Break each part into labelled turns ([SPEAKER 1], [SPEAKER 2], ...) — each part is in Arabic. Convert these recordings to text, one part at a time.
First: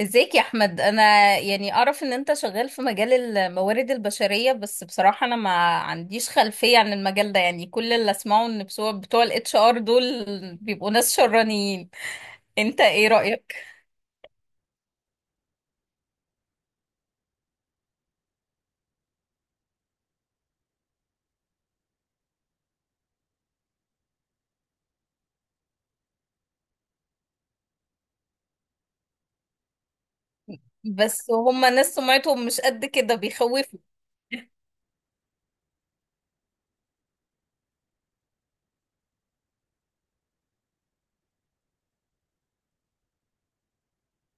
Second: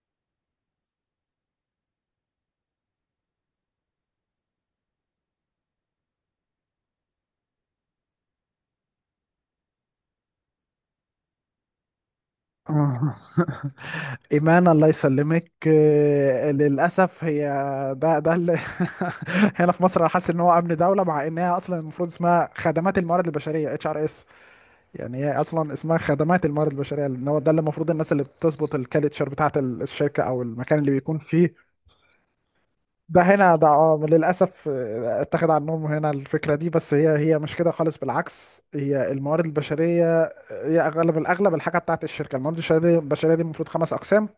[SPEAKER 1] ازيك يا احمد؟ انا يعني اعرف ان انت شغال في مجال الموارد البشريه، بس بصراحه انا ما عنديش خلفيه عن المجال ده. يعني كل اللي اسمعه ان بتوع الاتش ار دول بيبقوا ناس شرانيين. انت ايه
[SPEAKER 2] آه.
[SPEAKER 1] رايك؟
[SPEAKER 2] إيمان الله يسلمك للأسف هي. ده اللي. هنا في مصر أنا حاسس إن هو أمن دولة، مع إنها أصلا المفروض اسمها خدمات الموارد البشرية، اتش ار اس. يعني هي أصلا اسمها خدمات الموارد البشرية، لأن هو ده اللي المفروض الناس اللي بتظبط الكالتشر بتاعة الشركة أو المكان اللي بيكون
[SPEAKER 1] بس
[SPEAKER 2] فيه.
[SPEAKER 1] هم ناس سمعتهم مش قد كده،
[SPEAKER 2] ده هنا ده،
[SPEAKER 1] بيخوفوا.
[SPEAKER 2] للأسف اتخذ عنهم هنا الفكرة دي، بس هي مش كده خالص، بالعكس، هي الموارد البشرية. هي أغلب الأغلب الحاجة بتاعة الشركة الموارد البشرية دي، البشرية دي المفروض خمس أقسام.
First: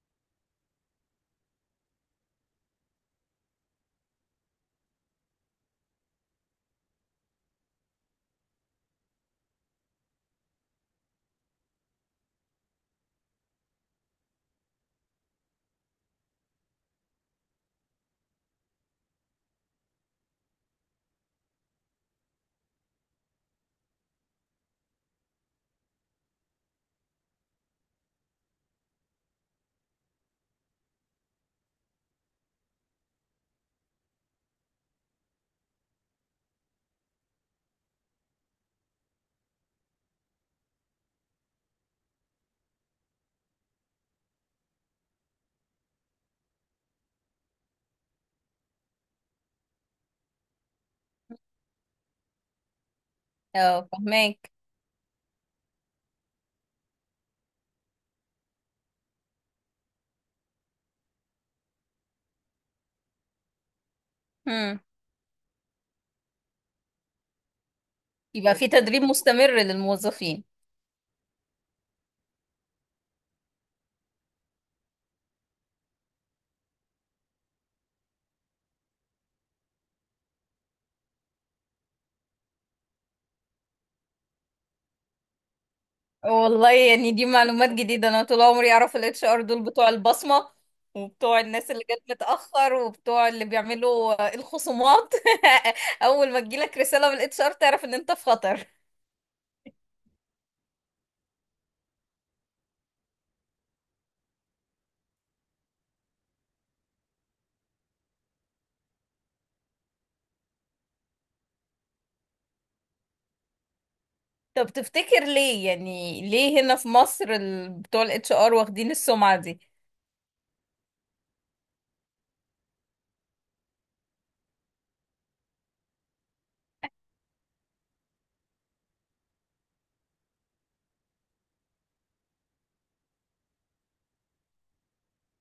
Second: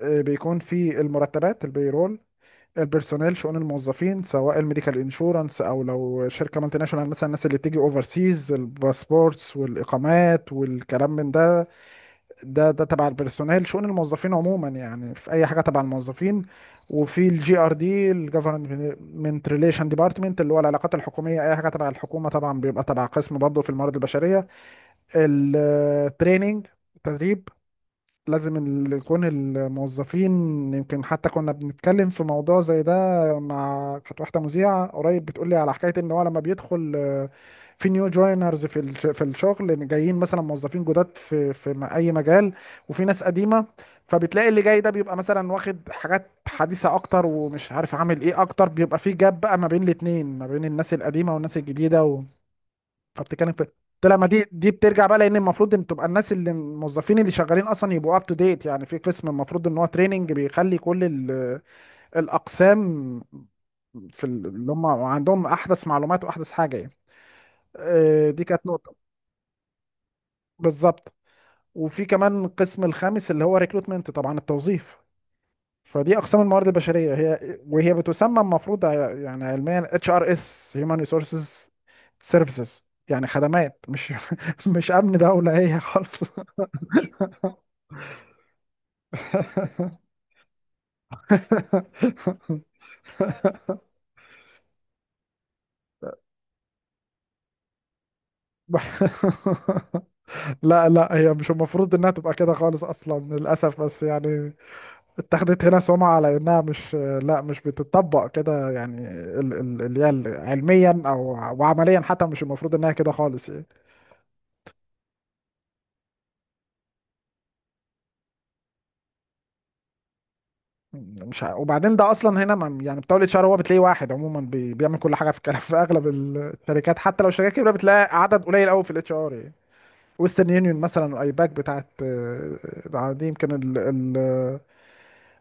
[SPEAKER 2] بيكون في المرتبات، البيرول، البيرسونيل، شؤون الموظفين، سواء الميديكال انشورنس، او لو شركه مالتي ناشونال مثلا الناس اللي بتيجي اوفر سيز، الباسبورتس والاقامات والكلام من ده. ده تبع البيرسونيل، شؤون الموظفين عموما. يعني في اي حاجه تبع الموظفين. وفي الجي ار دي، الجفرمنت ريليشن ديبارتمنت، اللي هو العلاقات الحكوميه، اي حاجه تبع الحكومه طبعا بيبقى تبع قسم برضه في الموارد البشريه. التريننج، تدريب، لازم يكون الموظفين. يمكن حتى كنا بنتكلم في موضوع زي ده مع كانت واحده مذيعه قريب، بتقول لي على حكايه ان هو لما بيدخل في نيو جوينرز في في الشغل، إن جايين مثلا موظفين جداد في اي مجال، وفي ناس قديمه. فبتلاقي اللي جاي ده بيبقى مثلا واخد حاجات حديثه اكتر، ومش عارف عامل ايه اكتر، بيبقى في جاب بقى ما بين الاتنين، ما بين الناس القديمه والناس الجديده. بتتكلم في.
[SPEAKER 1] اه،
[SPEAKER 2] طلع ما دي
[SPEAKER 1] فهماك.
[SPEAKER 2] دي بترجع بقى، لان المفروض ان تبقى الناس اللي الموظفين اللي شغالين اصلا يبقوا اب تو ديت. يعني في قسم المفروض ان هو تريننج بيخلي كل الاقسام في اللي
[SPEAKER 1] هم.
[SPEAKER 2] هم عندهم احدث معلومات واحدث حاجه يعني. دي
[SPEAKER 1] يبقى
[SPEAKER 2] كانت
[SPEAKER 1] في
[SPEAKER 2] نقطه.
[SPEAKER 1] تدريب مستمر للموظفين.
[SPEAKER 2] بالظبط. وفي كمان القسم الخامس اللي هو ريكروتمنت، طبعا التوظيف. فدي اقسام الموارد البشريه، هي وهي بتسمى المفروض يعني علميا اتش ار اس، هيومن ريسورسز سيرفيسز. يعني خدمات، مش مش امن دوله هي خالص.
[SPEAKER 1] والله يعني دي معلومات جديدة، انا طول عمري اعرف الاتش ار دول بتوع البصمة وبتوع الناس اللي جت متأخر وبتوع اللي بيعملوا الخصومات. اول ما تجيلك رسالة من الاتش ار تعرف ان انت في خطر.
[SPEAKER 2] لا، هي مش المفروض انها تبقى كده خالص اصلا، للاسف، بس يعني اتخذت هنا سمعة على انها مش. لا، مش بتطبق كده. يعني اللي هي علميا او وعمليا حتى، مش المفروض انها كده خالص يعني.
[SPEAKER 1] طب تفتكر ليه، هنا في مصر بتوع الاتش ار واخدين السمعة دي؟
[SPEAKER 2] مش وبعدين ده اصلا هنا يعني بتولد شهر، هو بتلاقيه واحد عموما بيعمل كل حاجه في في اغلب الشركات. حتى لو الشركات كبيره، بتلاقي عدد قليل قوي في الاتش ار يعني. ويسترن يونيون مثلا، ايباك بتاعت دي يمكن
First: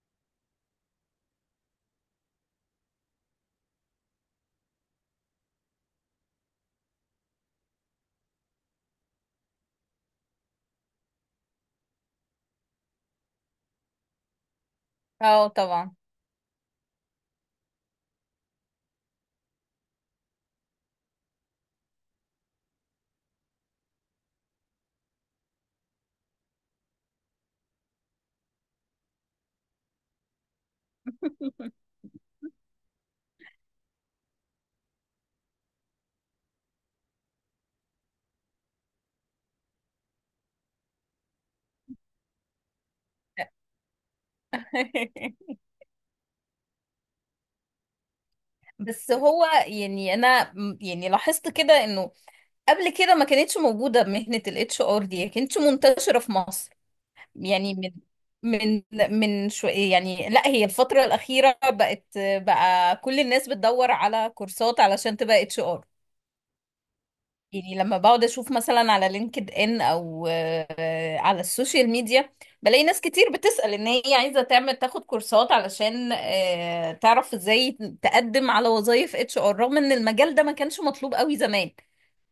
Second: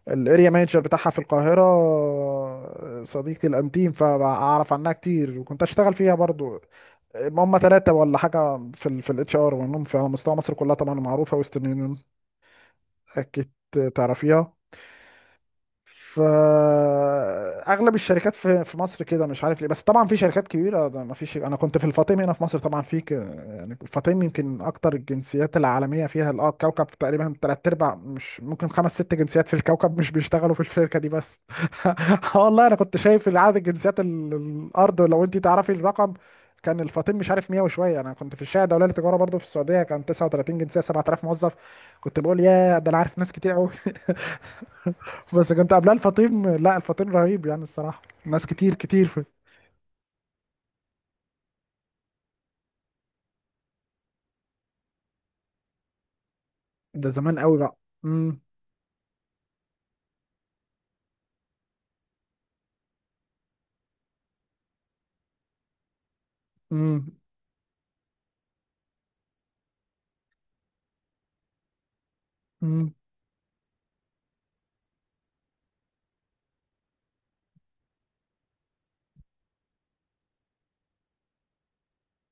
[SPEAKER 2] الاريا مانجر بتاعها في القاهره صديقي الانتيم، فاعرف عنها كتير، وكنت اشتغل فيها برضو. هم ثلاثه ولا حاجه في في الاتش ار، وانهم في على مستوى مصر كلها. طبعا معروفه ويسترن يونيون، اكيد تعرفيها.
[SPEAKER 1] اه طبعا.
[SPEAKER 2] فاغلب الشركات في مصر كده، مش عارف ليه. بس طبعا في شركات كبيره ده ما فيش. انا كنت في الفاطمي هنا في مصر، طبعا في يعني الفاطمي يمكن اكتر الجنسيات العالميه فيها اه الكوكب تقريبا. تلات ارباع مش ممكن، خمس ست جنسيات في الكوكب مش بيشتغلوا في الشركه دي بس. آه والله، انا كنت شايف عدد الجنسيات الارض، لو انت تعرفي الرقم. كان الفاطمي مش عارف 100 وشويه. انا كنت في الشارع الدوليه للتجاره برضو في السعوديه، كان 39 جنسيه، 7000 موظف. كنت بقول يا ده انا عارف ناس كتير قوي. بس كنت قبلها الفطيم، لا الفطيم رهيب يعني الصراحة، ناس كتير كتير
[SPEAKER 1] بس
[SPEAKER 2] في.
[SPEAKER 1] هو يعني انا يعني لاحظت كده انه قبل كده ما كانتش موجودة مهنة الاتش ار دي، ما كانتش منتشرة في مصر.
[SPEAKER 2] ده زمان قوي
[SPEAKER 1] يعني
[SPEAKER 2] بقى. امم
[SPEAKER 1] من من شو يعني. لا، هي الفترة الأخيرة بقت بقى كل الناس بتدور على كورسات علشان تبقى اتش ار.
[SPEAKER 2] امم
[SPEAKER 1] يعني لما بقعد اشوف مثلا على لينكد ان او على السوشيال ميديا بلاقي
[SPEAKER 2] امم
[SPEAKER 1] ناس كتير بتسأل ان هي عايزة تاخد كورسات علشان تعرف ازاي تقدم على وظائف اتش ار، رغم ان المجال ده ما كانش مطلوب قوي زمان.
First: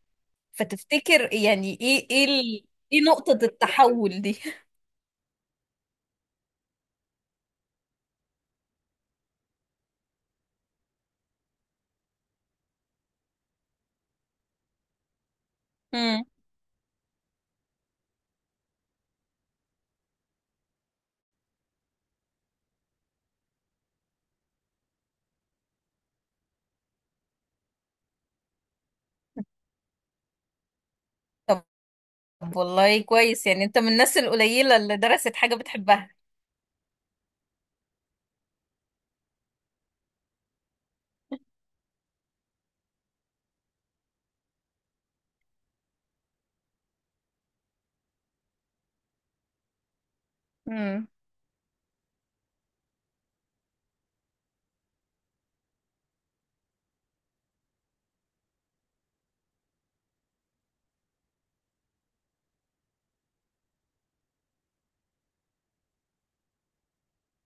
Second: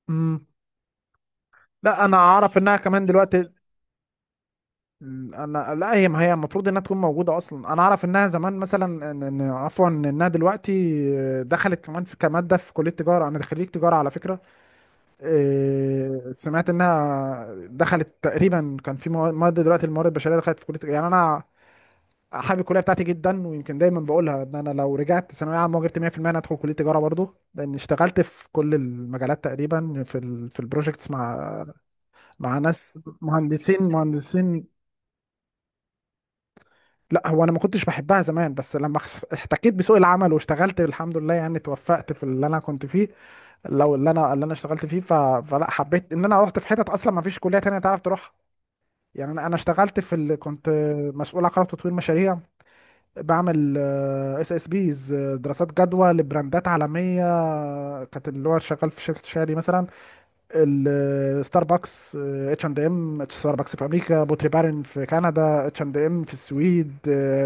[SPEAKER 2] امم
[SPEAKER 1] فتفتكر يعني
[SPEAKER 2] لا، انا اعرف انها
[SPEAKER 1] ايه
[SPEAKER 2] كمان
[SPEAKER 1] نقطة
[SPEAKER 2] دلوقتي.
[SPEAKER 1] التحول دي؟
[SPEAKER 2] انا، لا، هي ما هي المفروض انها تكون موجودة اصلا. انا اعرف انها زمان مثلا عفوا، انها دلوقتي دخلت كمان في، كمادة في كلية تجارة. انا خريج تجارة على فكرة.
[SPEAKER 1] مم.
[SPEAKER 2] سمعت انها دخلت تقريبا، كان في مواد، دلوقتي الموارد البشرية دخلت في كلية تجارة. يعني انا حابب الكليه بتاعتي جدا، ويمكن دايما بقولها ان انا لو رجعت ثانويه عامه وجبت 100%، انا هدخل كليه تجاره برضه، لان اشتغلت في كل المجالات تقريبا. في البروجكتس مع
[SPEAKER 1] طب
[SPEAKER 2] مع ناس
[SPEAKER 1] والله كويس، يعني انت
[SPEAKER 2] مهندسين،
[SPEAKER 1] من الناس
[SPEAKER 2] مهندسين.
[SPEAKER 1] القليلة اللي درست حاجة بتحبها.
[SPEAKER 2] لا هو انا ما كنتش بحبها زمان، بس لما احتكيت بسوق العمل واشتغلت الحمد لله، يعني توفقت في اللي انا كنت فيه. لو اللي انا اشتغلت فيه ف... فلا، حبيت ان انا رحت في حتت اصلا ما فيش كليه تانية تعرف تروحها. يعني انا اشتغلت في ال... كنت
[SPEAKER 1] امم.
[SPEAKER 2] مسؤول عن قرار تطوير مشاريع. بعمل اس اس بيز، دراسات جدوى لبراندات عالميه كانت اللي هو شغال في شركه شادي مثلا، ستاربكس، اتش اند ام، ستاربكس في امريكا، بوتري بارن في كندا، اتش اند ام في السويد،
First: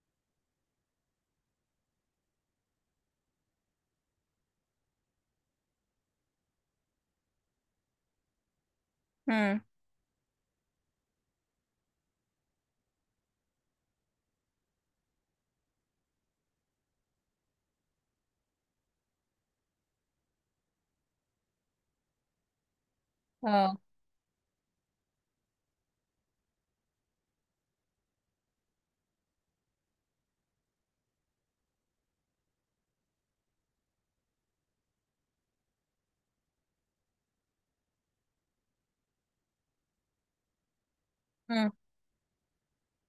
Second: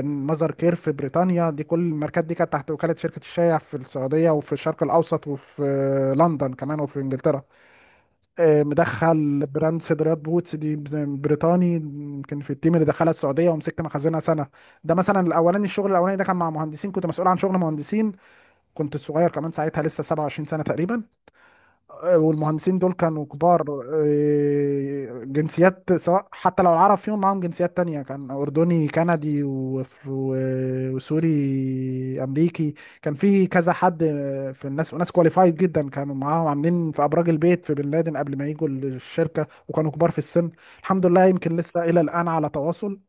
[SPEAKER 2] ماذر كير في بريطانيا. دي كل الماركات دي كانت تحت وكاله شركه الشايع في السعوديه وفي الشرق الاوسط، وفي لندن كمان، وفي انجلترا. مدخل
[SPEAKER 1] امم.
[SPEAKER 2] براند صدريات، بوتس دي زي بريطاني، يمكن في التيم اللي دخلها السعوديه ومسكت مخازنها سنه. ده مثلا الاولاني، الشغل الاولاني ده كان مع مهندسين، كنت مسؤول عن شغل مهندسين، كنت صغير كمان ساعتها، لسه 27 سنه تقريبا، والمهندسين دول كانوا كبار.
[SPEAKER 1] اه.
[SPEAKER 2] جنسيات، سواء حتى لو العرب فيهم، معاهم جنسيات تانية، كان أردني، كندي، وسوري، أمريكي. كان في كذا حد في الناس، وناس كواليفايد جدا كانوا معاهم، عاملين في أبراج البيت في بن لادن قبل ما يجوا الشركة، وكانوا كبار في السن. الحمد لله، يمكن
[SPEAKER 1] امم.
[SPEAKER 2] لسه إلى الآن على تواصل.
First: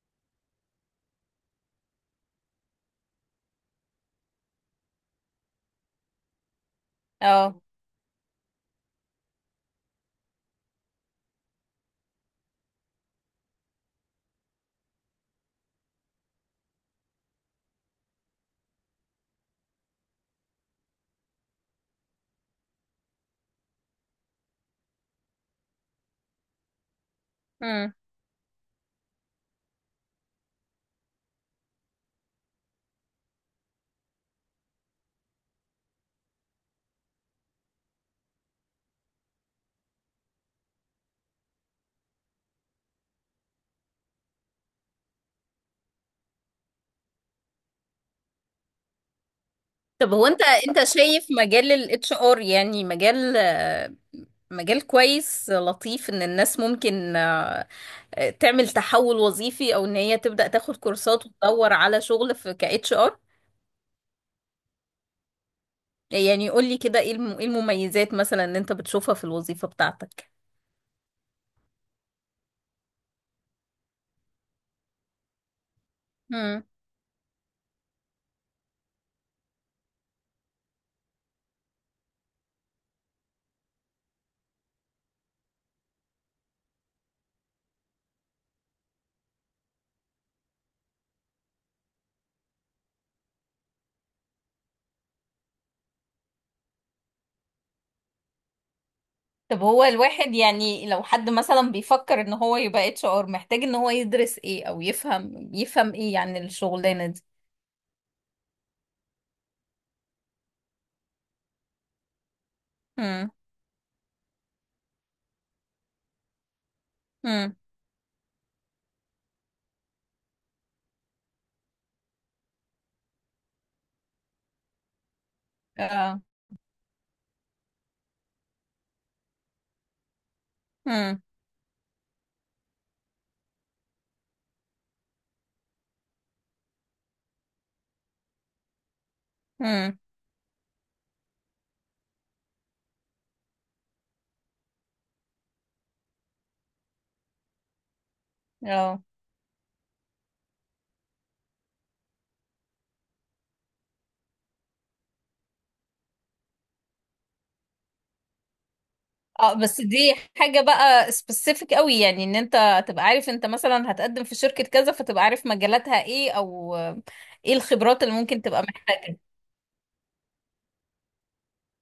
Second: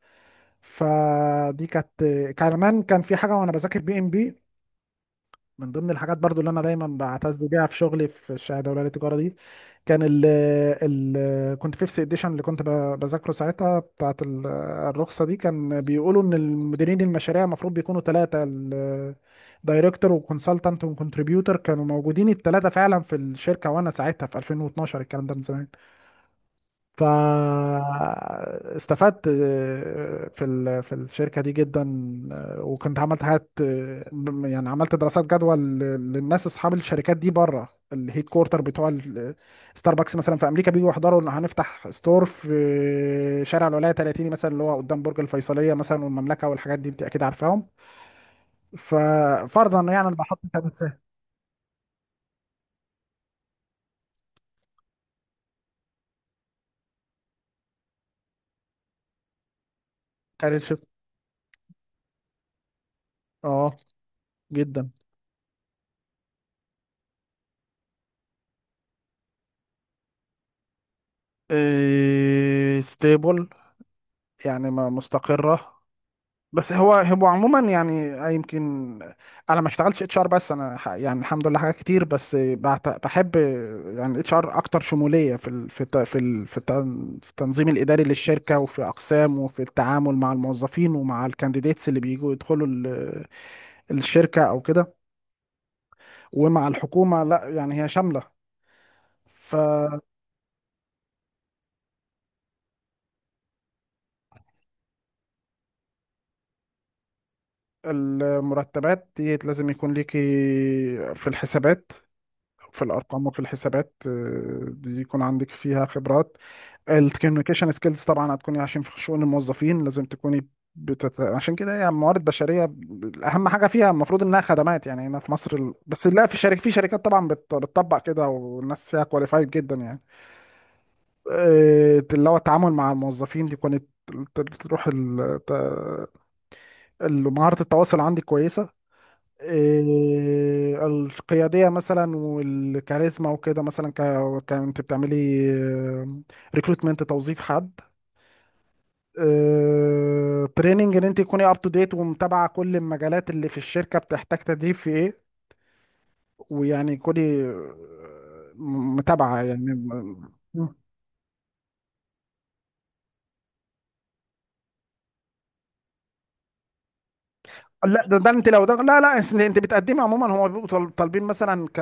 [SPEAKER 2] فدي كانت. كمان كان في حاجة، وأنا بذاكر بي إم بي، من ضمن الحاجات برضو اللي انا دايما بعتز
[SPEAKER 1] اه.
[SPEAKER 2] بيها في شغلي في الشهاده الاولى للتجاره دي. كان ال كنت فيفث اديشن اللي كنت بذاكره ساعتها بتاعت الرخصه دي. كان بيقولوا ان المديرين المشاريع المفروض بيكونوا ثلاثه، دايركتور وكونسلتنت وكونتريبيوتور، كانوا موجودين الثلاثه فعلا في الشركه. وانا ساعتها في 2012، الكلام ده من زمان.
[SPEAKER 1] امم.
[SPEAKER 2] فاستفدت في في الشركة دي جدا. وكنت عملت حاجات، يعني عملت دراسات جدوى للناس اصحاب الشركات دي بره، الهيد كورتر بتوع ستاربكس مثلا في امريكا، بييجوا يحضروا ان هنفتح ستور في شارع الولاية 30 مثلا، اللي هو قدام برج الفيصلية مثلا والمملكة والحاجات دي، انت اكيد عارفاهم. ففرضا يعني
[SPEAKER 1] طب
[SPEAKER 2] انا
[SPEAKER 1] هو
[SPEAKER 2] بحط
[SPEAKER 1] انت
[SPEAKER 2] ثابت
[SPEAKER 1] انت
[SPEAKER 2] سهم.
[SPEAKER 1] شايف مجال الاتش ار يعني مجال، مجال كويس لطيف ان الناس ممكن، تعمل تحول وظيفي او ان هي تبدأ
[SPEAKER 2] كارير
[SPEAKER 1] تاخد
[SPEAKER 2] شيفت.
[SPEAKER 1] كورسات وتدور على شغل في كاتش ار.
[SPEAKER 2] اه. جدا.
[SPEAKER 1] يعني قول لي كده، إيه المميزات مثلا اللي انت بتشوفها في الوظيفة بتاعتك؟
[SPEAKER 2] إيه ستيبل، يعني مستقرة. بس هو هو عموما يعني يمكن انا ما اشتغلتش اتش ار، بس انا يعني الحمد لله حاجات كتير بس بحب. يعني اتش ار اكتر شموليه في ال في الت- في ال في التن- في التنظيم الاداري للشركه، وفي اقسام، وفي التعامل مع الموظفين ومع الكانديديتس اللي بيجوا يدخلوا الشركه او كده، ومع الحكومه. لا يعني هي شامله.
[SPEAKER 1] طب هو الواحد، يعني لو حد مثلا بيفكر ان هو يبقى اتش ار، محتاج ان هو يدرس ايه او يفهم، ايه يعني الشغلانة دي؟
[SPEAKER 2] فالمرتبات دي لازم يكون ليكي في الحسابات، في الارقام
[SPEAKER 1] هم.
[SPEAKER 2] وفي الحسابات دي يكون عندك فيها خبرات.
[SPEAKER 1] هم.
[SPEAKER 2] الكوميونيكيشن سكيلز طبعا هتكوني، عشان في شؤون الموظفين لازم تكوني بتت... عشان كده يعني موارد بشريه، اهم حاجه فيها المفروض انها خدمات. يعني هنا في مصر ال... بس
[SPEAKER 1] اه.
[SPEAKER 2] لا، في شركات، في شركات طبعا بت... بتطبق كده، والناس فيها كواليفايد جدا يعني.
[SPEAKER 1] هم.
[SPEAKER 2] اللي هو التعامل مع الموظفين، دي كانت تروح ال... ت... مهاره التواصل عندي كويسه.
[SPEAKER 1] هم.
[SPEAKER 2] القياديه مثلا، والكاريزما وكده مثلا، ك... كنت بتعملي ريكروتمنت، توظيف حد،
[SPEAKER 1] اه.
[SPEAKER 2] تريننج ان انت تكوني اب تو ديت، ومتابعه كل المجالات اللي في الشركه بتحتاج تدريب في ايه. ويعني كوني متابعه
[SPEAKER 1] اه
[SPEAKER 2] يعني
[SPEAKER 1] بس دي حاجة بقى سبيسيفيك قوي، يعني ان انت تبقى عارف انت مثلا هتقدم في شركة كذا فتبقى عارف مجالاتها ايه، او ايه الخبرات
[SPEAKER 2] لا
[SPEAKER 1] اللي
[SPEAKER 2] ده، ده
[SPEAKER 1] ممكن
[SPEAKER 2] انت
[SPEAKER 1] تبقى
[SPEAKER 2] لو ده، لا،
[SPEAKER 1] محتاجة.
[SPEAKER 2] انت بتقدمي عموما هم بيبقوا طالبين مثلا ك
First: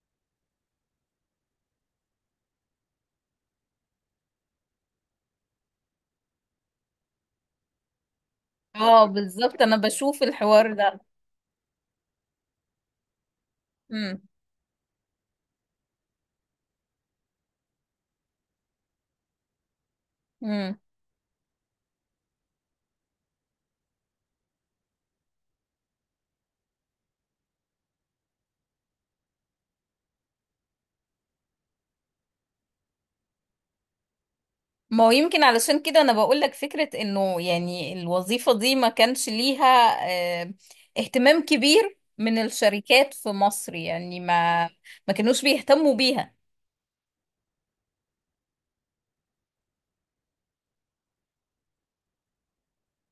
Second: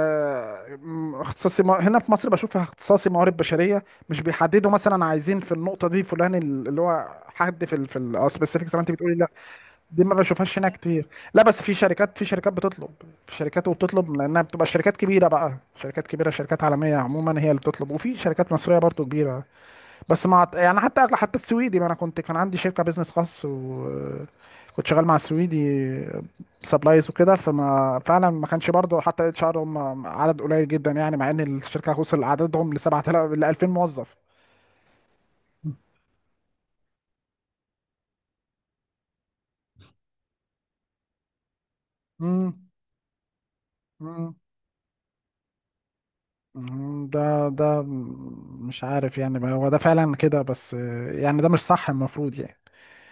[SPEAKER 2] اختصاصي هنا في مصر بشوف اختصاصي موارد بشريه، مش بيحددوا مثلا عايزين في النقطه دي فلان اللي هو حد في السبيسيفيك زي ما انت
[SPEAKER 1] اه
[SPEAKER 2] بتقولي.
[SPEAKER 1] بالظبط، انا
[SPEAKER 2] دي ما
[SPEAKER 1] بشوف
[SPEAKER 2] بشوفهاش هنا
[SPEAKER 1] الحوار ده.
[SPEAKER 2] كتير. لا بس في شركات بتطلب، في شركات وبتطلب، لانها بتبقى شركات كبيره بقى، شركات عالميه عموما هي اللي بتطلب، وفي شركات مصريه برضو كبيره. بس مع يعني
[SPEAKER 1] هم.
[SPEAKER 2] حتى السويدي، ما انا كنت كان عندي شركه بيزنس خاص، وكنت شغال مع السويدي سبلايز وكده. فما فعلا ما كانش برضو، حتى اتش ار هم عدد قليل جدا. يعني مع ان الشركه وصل عددهم ل 7000، ل 2000 موظف.
[SPEAKER 1] ما هو يمكن علشان كده انا بقول لك فكرة انه يعني الوظيفة دي ما كانش ليها، آه، اهتمام كبير من الشركات في مصر، يعني
[SPEAKER 2] امم.
[SPEAKER 1] ما كانوش بيهتموا بيها.
[SPEAKER 2] ده مش عارف يعني. ما هو ده فعلا كده، بس يعني ده مش صح، المفروض يعني.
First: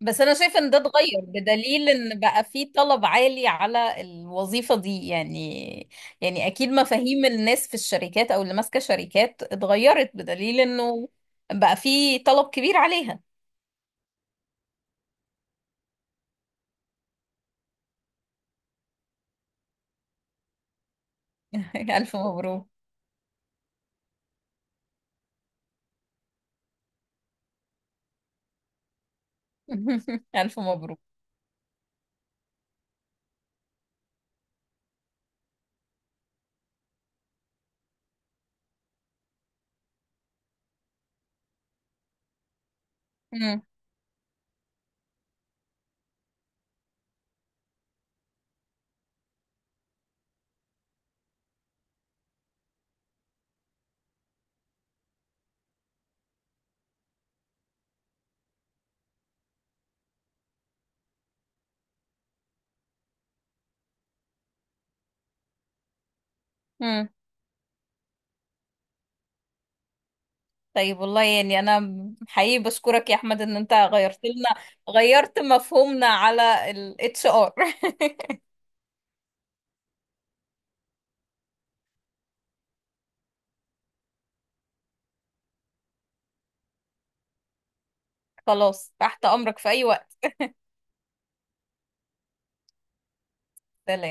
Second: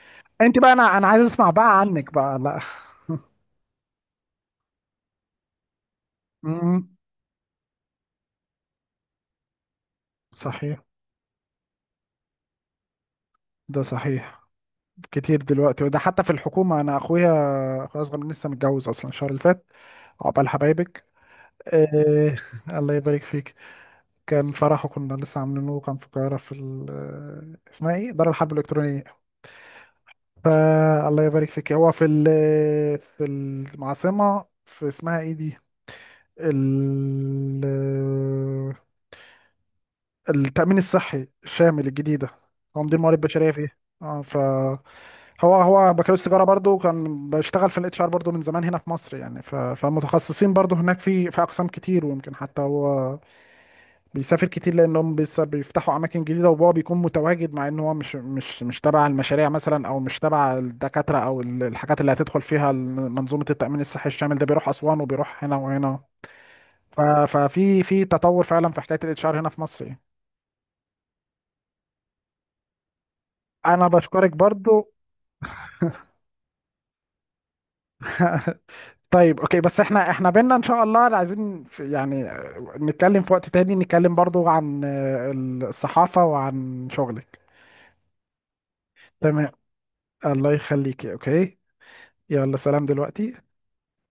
[SPEAKER 1] بس انا
[SPEAKER 2] انت
[SPEAKER 1] شايفة ان
[SPEAKER 2] بقى،
[SPEAKER 1] ده
[SPEAKER 2] انا
[SPEAKER 1] اتغير
[SPEAKER 2] عايز اسمع بقى
[SPEAKER 1] بدليل
[SPEAKER 2] عنك
[SPEAKER 1] ان
[SPEAKER 2] بقى.
[SPEAKER 1] بقى
[SPEAKER 2] لا.
[SPEAKER 1] في طلب عالي على الوظيفة دي. يعني يعني اكيد
[SPEAKER 2] امم.
[SPEAKER 1] مفاهيم الناس في الشركات او اللي ماسكة شركات اتغيرت، بدليل
[SPEAKER 2] صحيح.
[SPEAKER 1] انه بقى في طلب كبير عليها.
[SPEAKER 2] ده صحيح. كتير دلوقتي. وده حتى في الحكومة، انا اخويا، اخويا اصغر مني لسه متجوز اصلا الشهر اللي فات. عقبال حبايبك.
[SPEAKER 1] الف
[SPEAKER 2] إيه.
[SPEAKER 1] مبروك.
[SPEAKER 2] الله يبارك فيك. كان فرحه، كنا لسه عاملينه، كان في القاهرة في اسمها ايه، دار الحرب الإلكترونية.
[SPEAKER 1] الف مبروك.
[SPEAKER 2] فالله يبارك فيك. هو في العاصمة، في اسمها ايه دي، ال... التأمين الصحي الشامل الجديد ده. تنظيم موارد بشرية
[SPEAKER 1] مم.
[SPEAKER 2] فيه، اه. فهو هو بكالوريوس تجارة برضو، كان بشتغل في الاتش ار برضو من زمان هنا في مصر. يعني ف... فمتخصصين برضو، هناك في أقسام كتير. ويمكن حتى هو بيسافر كتير، لأنهم بيفتحوا أماكن جديدة، وهو بيكون متواجد، مع إن هو مش تبع المشاريع مثلا، أو مش تبع الدكاترة، أو الحاجات اللي هتدخل فيها منظومة التأمين الصحي الشامل ده، بيروح أسوان وبيروح هنا وهنا. ف-
[SPEAKER 1] مم.
[SPEAKER 2] ففي في تطور فعلا في حكايه الاتش ار هنا في مصر يعني.
[SPEAKER 1] طيب والله، يعني انا حقيقي بشكرك يا احمد ان انت
[SPEAKER 2] انا
[SPEAKER 1] غيرت
[SPEAKER 2] بشكرك
[SPEAKER 1] لنا،
[SPEAKER 2] برضو.
[SPEAKER 1] غيرت مفهومنا على الاتش ار.
[SPEAKER 2] طيب اوكي، بس احنا بينا ان شاء الله عايزين في، يعني نتكلم في وقت تاني، نتكلم برضو عن الصحافه وعن شغلك.
[SPEAKER 1] خلاص، تحت
[SPEAKER 2] تمام.
[SPEAKER 1] امرك في اي وقت.
[SPEAKER 2] الله يخليكي، اوكي. يلا، سلام دلوقتي.
[SPEAKER 1] سلام.